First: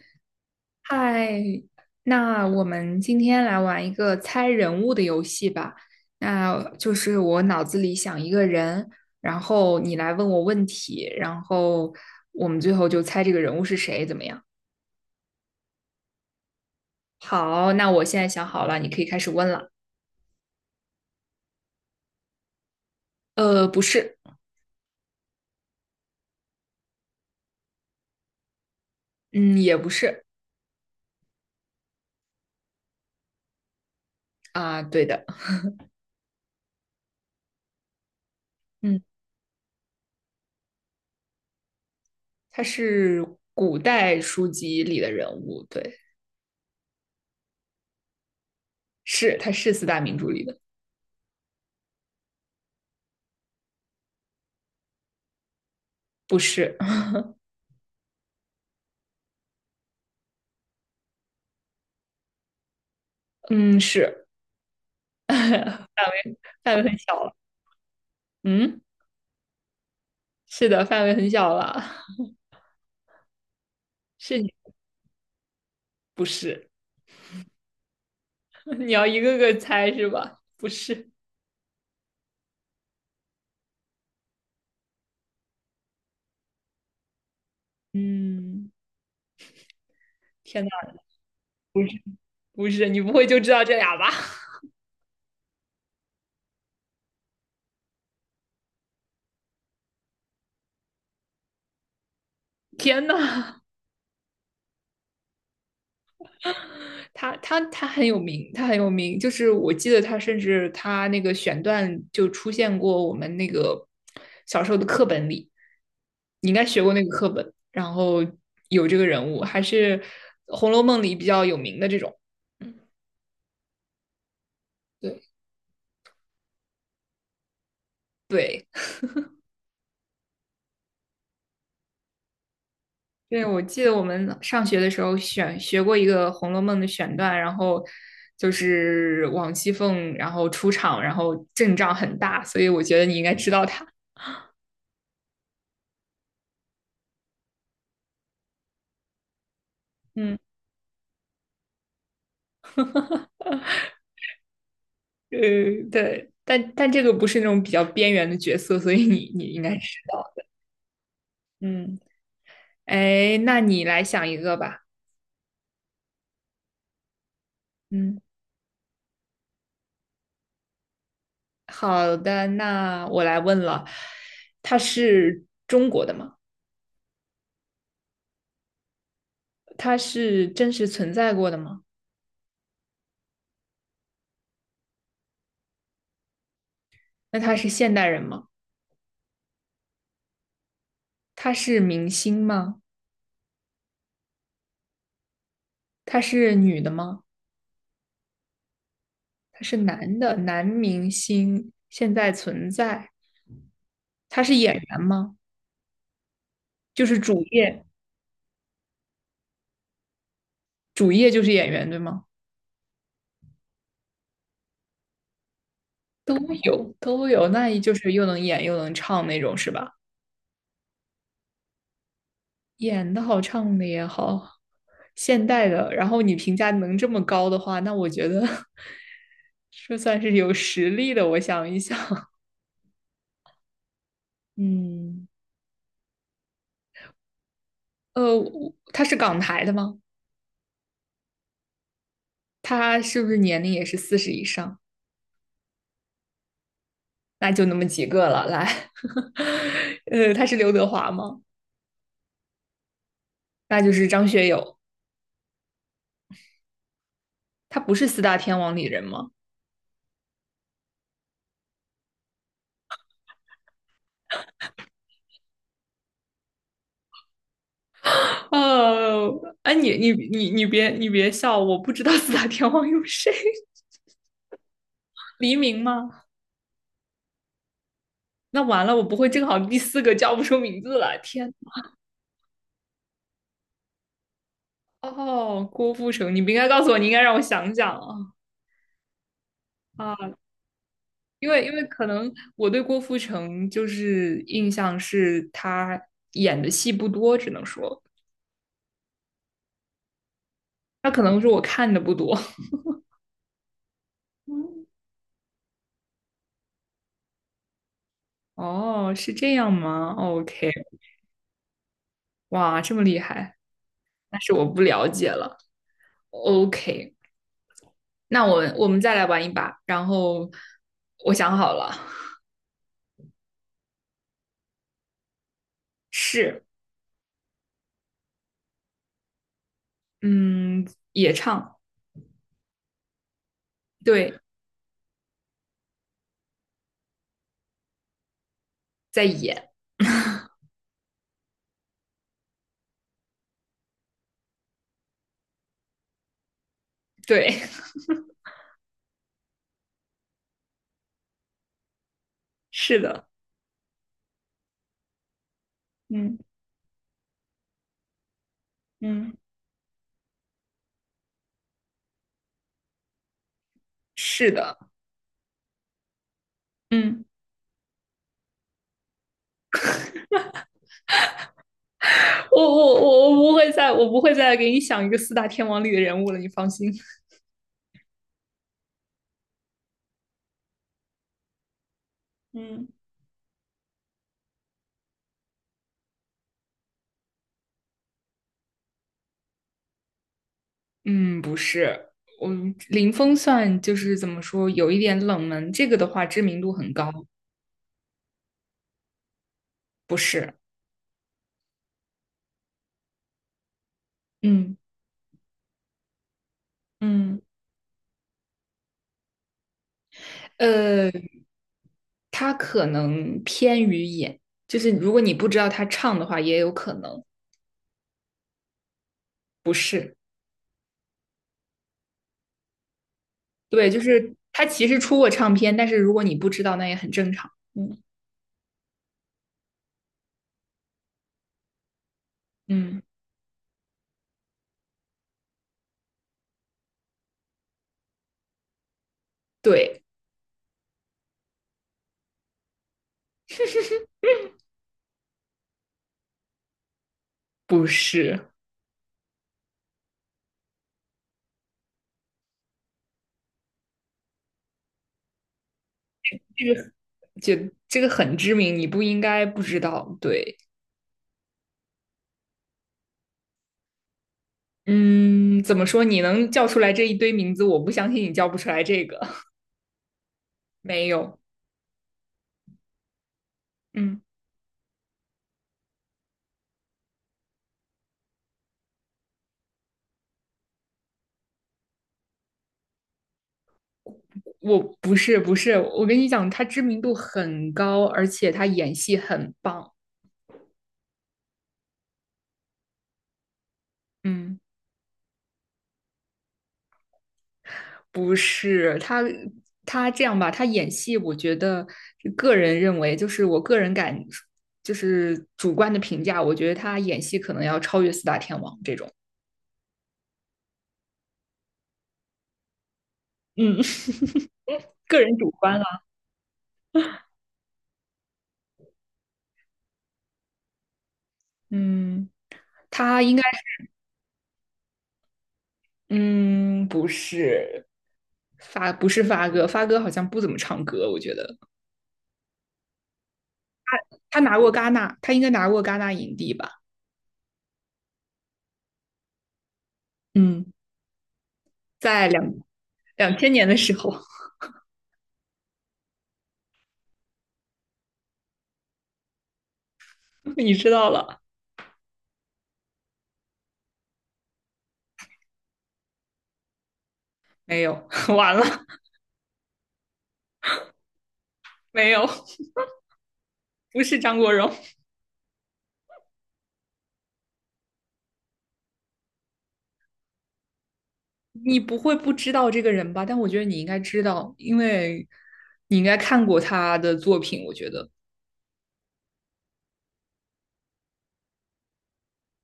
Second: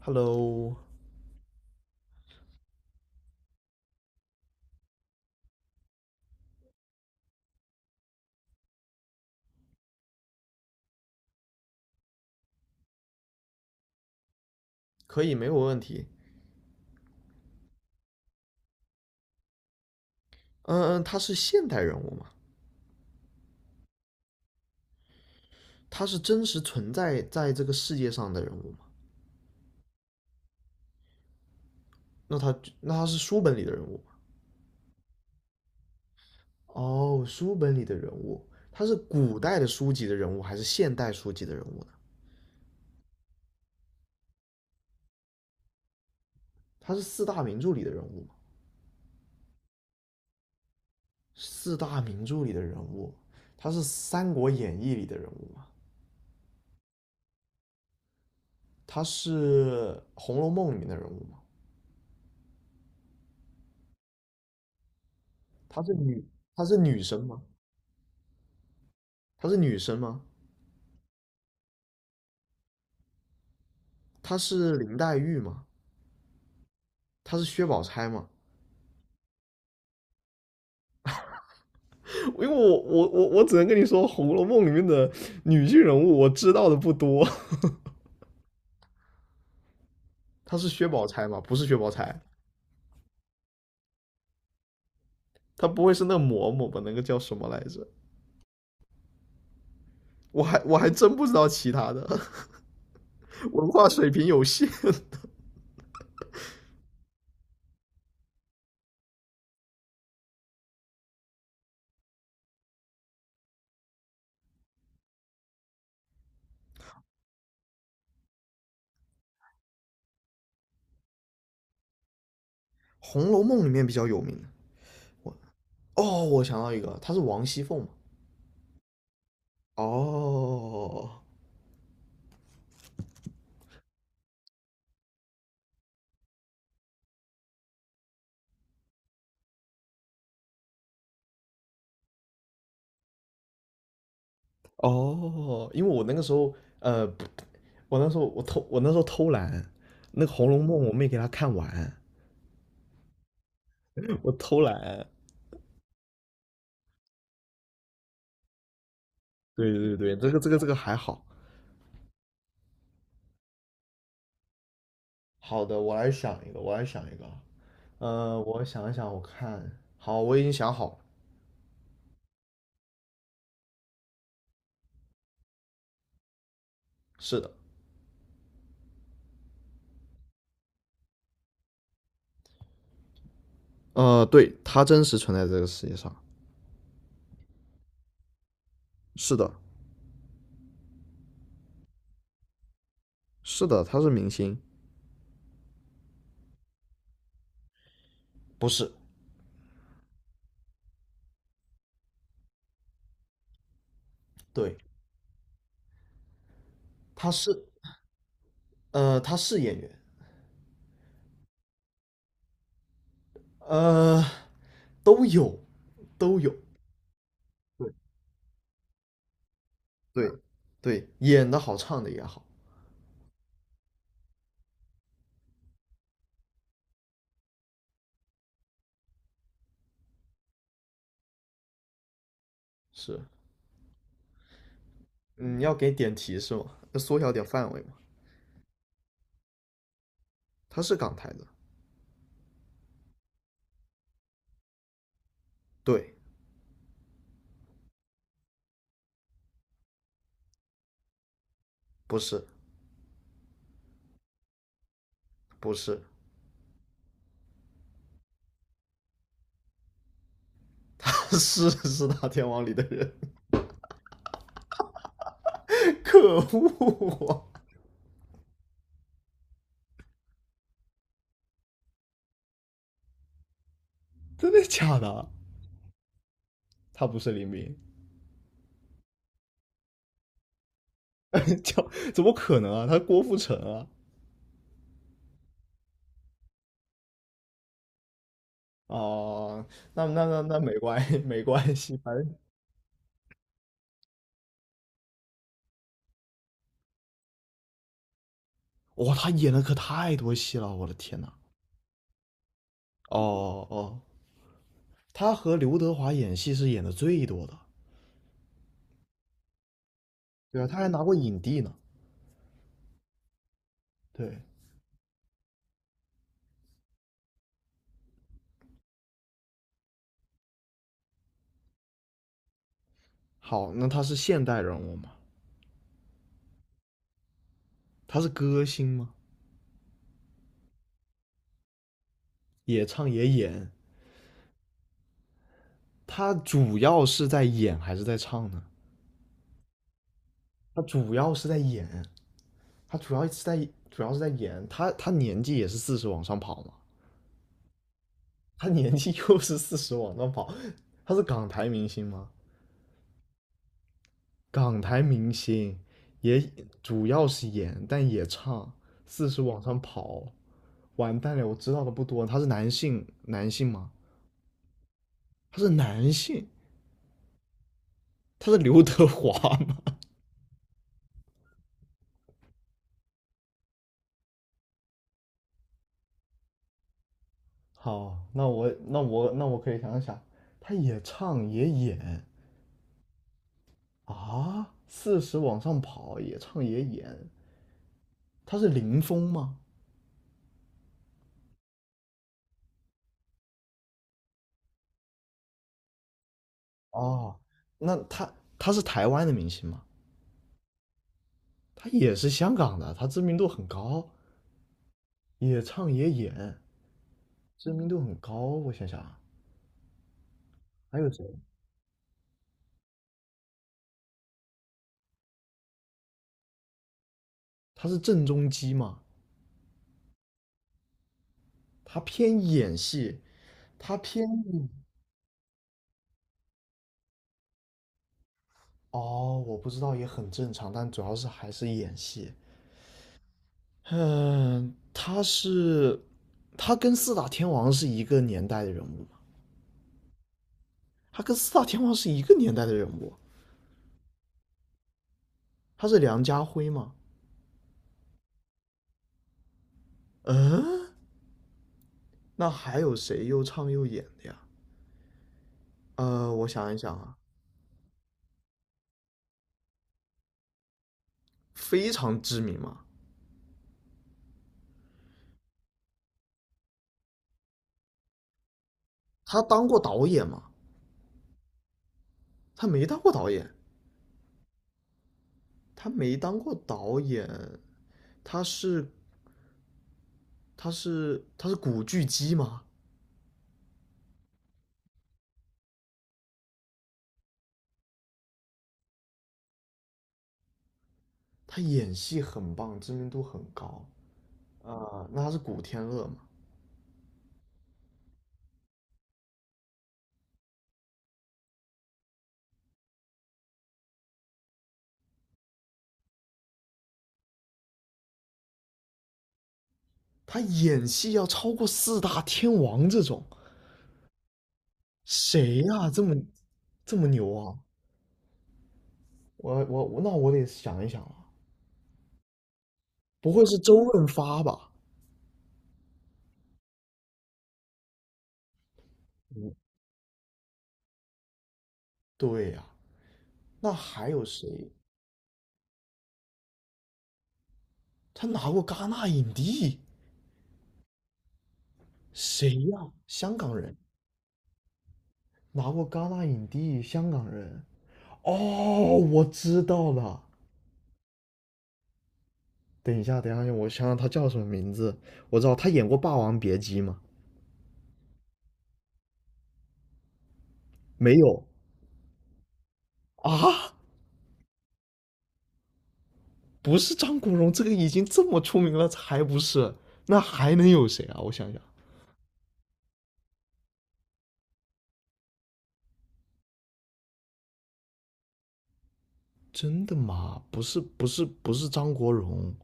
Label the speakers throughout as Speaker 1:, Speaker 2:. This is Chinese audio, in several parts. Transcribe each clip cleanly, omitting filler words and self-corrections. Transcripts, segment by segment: Speaker 1: Hello，
Speaker 2: 嗨，那我们今天来玩一个猜人物的游戏吧。那就是我脑子里想一个人，然后你来问我问题，然后我们最后就猜这个人物是谁，怎么样？
Speaker 1: 可以，没有问题。
Speaker 2: 好，那我现在想好了，你可以开始问了。
Speaker 1: 嗯，他是现代人物吗？
Speaker 2: 不是。
Speaker 1: 他是真实存在在这个世界上的人物吗？
Speaker 2: 嗯，也不是。
Speaker 1: 那他是书本里的人物吗？
Speaker 2: 啊，对的。
Speaker 1: 哦，书本里的人物，他是
Speaker 2: 嗯，
Speaker 1: 古代的书籍的人物还是现代书籍的人物呢？
Speaker 2: 他是古代书籍里的人物，对。
Speaker 1: 他是四大名著里的人物吗？
Speaker 2: 是，他是四大名著里的。
Speaker 1: 四大名著里的人物，他是《三国演义》里的人物吗？
Speaker 2: 不是。
Speaker 1: 他是《红楼梦》里面的人物吗？
Speaker 2: 嗯，是。
Speaker 1: 她是 女，她
Speaker 2: 范
Speaker 1: 是
Speaker 2: 围很
Speaker 1: 女
Speaker 2: 小
Speaker 1: 生
Speaker 2: 了。
Speaker 1: 吗？
Speaker 2: 嗯。
Speaker 1: 她是女生吗？
Speaker 2: 是的，范围很小了。
Speaker 1: 她
Speaker 2: 是你
Speaker 1: 是林黛玉吗？
Speaker 2: 不是？
Speaker 1: 她是薛宝钗嘛？
Speaker 2: 你要一个个猜是吧？不是。
Speaker 1: 因为我只能跟你说，《红楼梦》里面的女性人物我知道的不多。
Speaker 2: 嗯，
Speaker 1: 她
Speaker 2: 天呐，
Speaker 1: 是薛宝钗嘛？不是薛
Speaker 2: 不是
Speaker 1: 宝钗，
Speaker 2: 不是，你不会就知道这俩吧？
Speaker 1: 她不会是那嬷嬷吧？那个叫什么来着？我还真不知道其他的，
Speaker 2: 天 呐，
Speaker 1: 文化水平有限。
Speaker 2: 他很有名，他很有名，就是我记得他甚至他那个选段就出现过我们那个小时候的课本里，你应该学过那个课本，然后有这个人物，还是《红楼梦》里比较有名的这种。嗯，
Speaker 1: 《红楼梦》里面比较有名的，
Speaker 2: 对
Speaker 1: 我哦，我想到一个，她是王熙凤嘛？
Speaker 2: 对，
Speaker 1: 哦
Speaker 2: 对，我记得我们上学的时候选学过一个《红楼梦》的选段，然后就是王熙凤，然后出场，然后阵仗很大，所以我觉得你应该知道她。
Speaker 1: 哦，因为我那个时候呃，我那时候偷懒，那个
Speaker 2: 嗯
Speaker 1: 《红楼梦》我没给她看完，我偷懒。
Speaker 2: 呃，对，但这个不是那种比较边缘的角色，所以你应该
Speaker 1: 对
Speaker 2: 知
Speaker 1: 对对，这
Speaker 2: 道。
Speaker 1: 个这个这个还好。
Speaker 2: 嗯，哎，那你来想一个吧。
Speaker 1: 好的，我来想一个，我来想一个啊。
Speaker 2: 嗯，
Speaker 1: 我想一想，我看，好，我已经想好了。
Speaker 2: 好的，那我来问了，他是中国的吗？
Speaker 1: 是的，
Speaker 2: 他是真实存在过的吗？
Speaker 1: 对，他真实存在这个世界上。
Speaker 2: 那他是现代人吗？
Speaker 1: 是的，
Speaker 2: 他是明星吗？
Speaker 1: 是的，他是明星。
Speaker 2: 他是女的吗？
Speaker 1: 不是，
Speaker 2: 他是男的，男明星现在存在，他是演
Speaker 1: 对，
Speaker 2: 员吗？就是
Speaker 1: 他
Speaker 2: 主
Speaker 1: 是，
Speaker 2: 业，
Speaker 1: 他是演员，
Speaker 2: 主业就是演员，对吗？
Speaker 1: 呃，都有，
Speaker 2: 都
Speaker 1: 都有，
Speaker 2: 有，都有，那也就是又能演又能唱那种，是吧？
Speaker 1: 对，对，演的好，唱的也好，
Speaker 2: 演的好，唱的也好，现代的，然后你评价能这么高的话，那我觉得 这算是有实力的。我想一想，
Speaker 1: 是。
Speaker 2: 嗯，
Speaker 1: 嗯，要给点提示吗？要缩小点范围吗？
Speaker 2: 他是港台的吗？
Speaker 1: 他是港台的。
Speaker 2: 他是不是年龄也是四十以上？
Speaker 1: 对，
Speaker 2: 那就那么几个了。来，他是刘德华吗？
Speaker 1: 不是，
Speaker 2: 那就是张学友。
Speaker 1: 不是，
Speaker 2: 他不是四大天王里人吗？
Speaker 1: 是四大天王里的人，可恶啊！
Speaker 2: 哦，哎，你别笑，我不知道四大天王有谁。
Speaker 1: 真的假的啊？
Speaker 2: 黎明吗？
Speaker 1: 他不是林斌，
Speaker 2: 那完了，我不会正好第四个叫不出名字了。天，
Speaker 1: 叫 怎么可能啊？他是郭富城啊！
Speaker 2: 哦，郭富城，你不应该告诉我，你应该让我想想啊
Speaker 1: 哦，那
Speaker 2: 啊，
Speaker 1: 那那那没关系，没
Speaker 2: 因为因
Speaker 1: 关
Speaker 2: 为
Speaker 1: 系，
Speaker 2: 可
Speaker 1: 反正
Speaker 2: 能我对郭富城就是印象是他演的戏不多，只能说
Speaker 1: 哇、他演的可太多戏了，我的
Speaker 2: 他
Speaker 1: 天
Speaker 2: 可
Speaker 1: 呐！
Speaker 2: 能是我看的不多。
Speaker 1: 哦哦，他和刘德华演戏是演的最多的，
Speaker 2: 哦，是这样吗
Speaker 1: 对啊，
Speaker 2: ？OK。
Speaker 1: 他还拿过影帝呢。
Speaker 2: 哇，这么厉害，那
Speaker 1: 对，
Speaker 2: 是我不了解了。OK，那我们再来玩一把。然后我想好了。
Speaker 1: 好，那他是现代人物吗？
Speaker 2: 是。
Speaker 1: 他是歌星吗？
Speaker 2: 嗯，也唱。
Speaker 1: 也唱也演，
Speaker 2: 对，
Speaker 1: 他主要是在演还是在唱呢？
Speaker 2: 在演。
Speaker 1: 他主要是在演，他主要是在演，他他年纪也是四十往上跑嘛，
Speaker 2: 对，
Speaker 1: 他年纪 又是四十往上跑，他是港台明星吗？
Speaker 2: 是的。
Speaker 1: 港台明星
Speaker 2: 嗯
Speaker 1: 也主要是演，但也唱，四
Speaker 2: 嗯，
Speaker 1: 十往上跑，完蛋了，我知道的不多，他是男性吗？
Speaker 2: 是的。
Speaker 1: 他是男性，
Speaker 2: 嗯，
Speaker 1: 他是刘德华吗？
Speaker 2: 我我我我不会再我不会再给你想一个四大天王里的人物了，你放心。
Speaker 1: 好，那我可以想想，他也唱也演，
Speaker 2: 嗯
Speaker 1: 啊，四十往上跑，也唱也演，他是林峰吗？
Speaker 2: 嗯，不是。嗯，林峰算就是怎么说，有一点冷门。这个的话，知名度很高。
Speaker 1: 哦，那他他是台湾的明星吗？
Speaker 2: 不是。
Speaker 1: 他也是香港的，他知名度很高，
Speaker 2: 嗯
Speaker 1: 也唱也演，
Speaker 2: 嗯，
Speaker 1: 知名度很高。我想想啊，还
Speaker 2: 呃，
Speaker 1: 有谁？
Speaker 2: 他可能偏于演，就是如果你不知道他唱的话，也有可能
Speaker 1: 他是郑中基吗？
Speaker 2: 不是。
Speaker 1: 他偏演戏，
Speaker 2: 对，
Speaker 1: 他
Speaker 2: 就
Speaker 1: 偏
Speaker 2: 是他其实出过唱片，但是如果你不知道，那也很正常。嗯。
Speaker 1: 哦，我不知道也很正常，但主要是还是演戏。
Speaker 2: 嗯，
Speaker 1: 嗯，他跟四大天王是一个年代的人物。
Speaker 2: 对。
Speaker 1: 他跟四大天王是一个年代的人物，他是梁家辉吗？
Speaker 2: 不是，
Speaker 1: 嗯，那还有谁又唱又演的呀？呃，我想
Speaker 2: 这
Speaker 1: 一
Speaker 2: 个
Speaker 1: 想啊，
Speaker 2: 就这个很知名，你不应该不知道。对。
Speaker 1: 非常知名嘛，
Speaker 2: 嗯，怎么说？你能叫出来这一堆名字，我不相信你叫不出来这个。
Speaker 1: 他 当过导演吗？
Speaker 2: 没有。
Speaker 1: 他没当过导演，
Speaker 2: 嗯，
Speaker 1: 他没当过导演，他是他是古巨基吗？
Speaker 2: 不是不是，我跟你讲，他知名度很高，而且他演戏很棒。
Speaker 1: 他演戏很棒，知名度很高
Speaker 2: 嗯，
Speaker 1: 啊、那他是古天乐吗？
Speaker 2: 不是他。他这样吧，他演戏，我觉得个人认为，就是我个人感，就是主观的评价，我觉得他演戏可能要超越四大天王这种。
Speaker 1: 他演戏要超过四大天王这种，
Speaker 2: 嗯，个人主
Speaker 1: 谁
Speaker 2: 观
Speaker 1: 呀、
Speaker 2: 了。
Speaker 1: 这么牛啊？我那我得想一想啊，
Speaker 2: 嗯，他
Speaker 1: 不
Speaker 2: 应该，
Speaker 1: 会是周润发吧？
Speaker 2: 嗯，不是发
Speaker 1: 嗯，
Speaker 2: 哥，发哥好像不怎么唱歌，我觉得
Speaker 1: 对呀、那还有
Speaker 2: 他拿
Speaker 1: 谁？
Speaker 2: 过戛纳，他应该拿过戛纳影帝吧？
Speaker 1: 他拿过戛纳影帝，
Speaker 2: 嗯，在
Speaker 1: 谁呀、
Speaker 2: 两
Speaker 1: 香
Speaker 2: 千
Speaker 1: 港
Speaker 2: 年的
Speaker 1: 人，
Speaker 2: 时候。
Speaker 1: 拿过戛纳影帝，香港人。哦，我知道了。
Speaker 2: 你知道了
Speaker 1: 等一下，等一下，我想想他叫什么名字。我知道他演过《霸王别姬》吗？
Speaker 2: 没有？完了
Speaker 1: 没有
Speaker 2: 没有？
Speaker 1: 啊，
Speaker 2: 不是张国荣，
Speaker 1: 不是张国荣，这个已经这么出名了，才不是？那还能有谁啊？我想想，
Speaker 2: 你不会不知道这个人吧？但我觉得你应该知道，因为你应该看过他的作品。我觉得，
Speaker 1: 真的吗？不是，不是，不是张国荣。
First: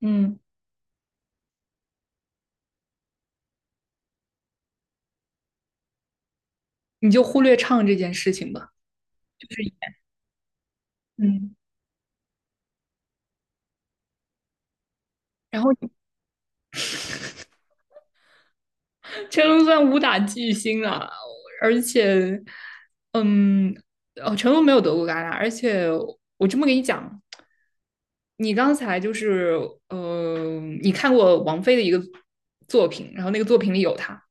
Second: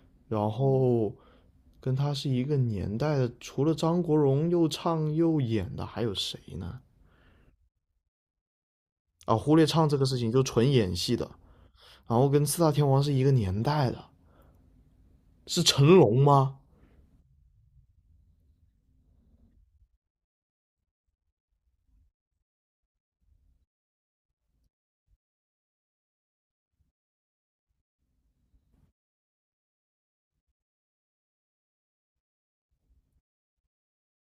Speaker 2: 嗯，
Speaker 1: 然后跟他是一个年代的，除了张国荣又唱又演的，还有谁呢？
Speaker 2: 你就忽略唱这件事情吧，
Speaker 1: 啊，
Speaker 2: 就
Speaker 1: 忽
Speaker 2: 是。
Speaker 1: 略唱这个事情，就纯演戏的。
Speaker 2: 嗯，
Speaker 1: 然后跟四大天王是一个年代的，
Speaker 2: 然
Speaker 1: 是
Speaker 2: 后
Speaker 1: 成龙吗？
Speaker 2: 成龙算武打巨星了，而且，嗯，哦，成龙没有得过戛纳，而且我这么跟你讲，你刚才就是，嗯，你看过王菲的一个作品，然后那个作品里有他。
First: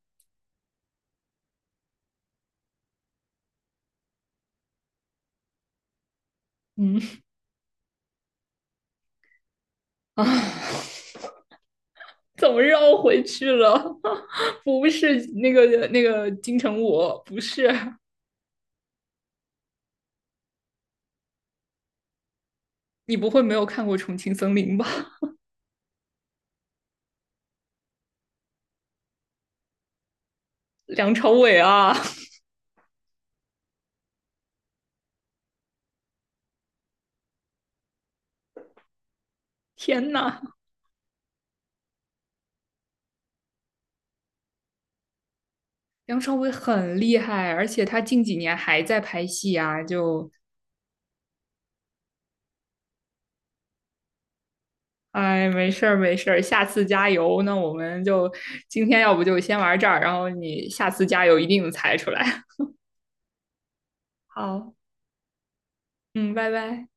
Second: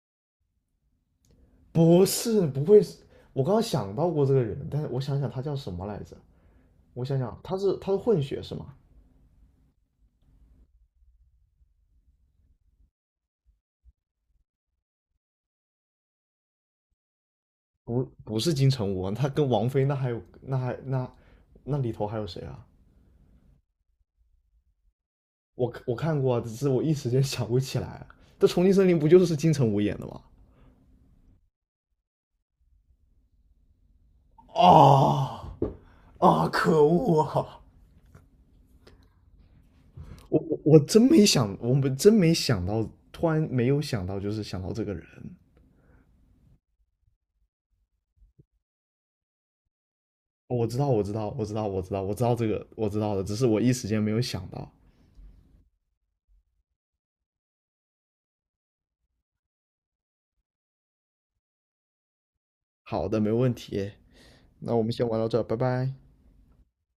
Speaker 1: 不是，不会是。我刚刚想到过这个人，但是我想想他叫什么来着？我
Speaker 2: 嗯
Speaker 1: 想想，他是混血是吗？
Speaker 2: 啊，怎么绕回去了？不是那个金城武，不是，
Speaker 1: 不，不是金城武啊，他跟王菲那里头还有谁啊？
Speaker 2: 你不会没有看过《重庆森林》吧？
Speaker 1: 我看过啊只是我一时间想不起来啊。这《重庆森林》不就是金城武演的吗？
Speaker 2: 梁朝伟啊，
Speaker 1: 哦啊，可恶啊！
Speaker 2: 天呐！
Speaker 1: 我真没想，我们真没想到，突然没有想到，就是想到这个人。
Speaker 2: 梁朝伟很厉害，而且他近几年还在拍戏啊，就，
Speaker 1: 哦我知道，我知道，我知道，我知道，我知道这个，我知道的，只是我一时间没有想到。
Speaker 2: 哎，没事儿没事儿，下次加油。那我们就今天要不就先玩这儿，然后你下次加油一定能猜出来。
Speaker 1: 好的，没问题。
Speaker 2: 好。
Speaker 1: 那我们先玩到这儿，拜拜。
Speaker 2: 嗯，拜拜。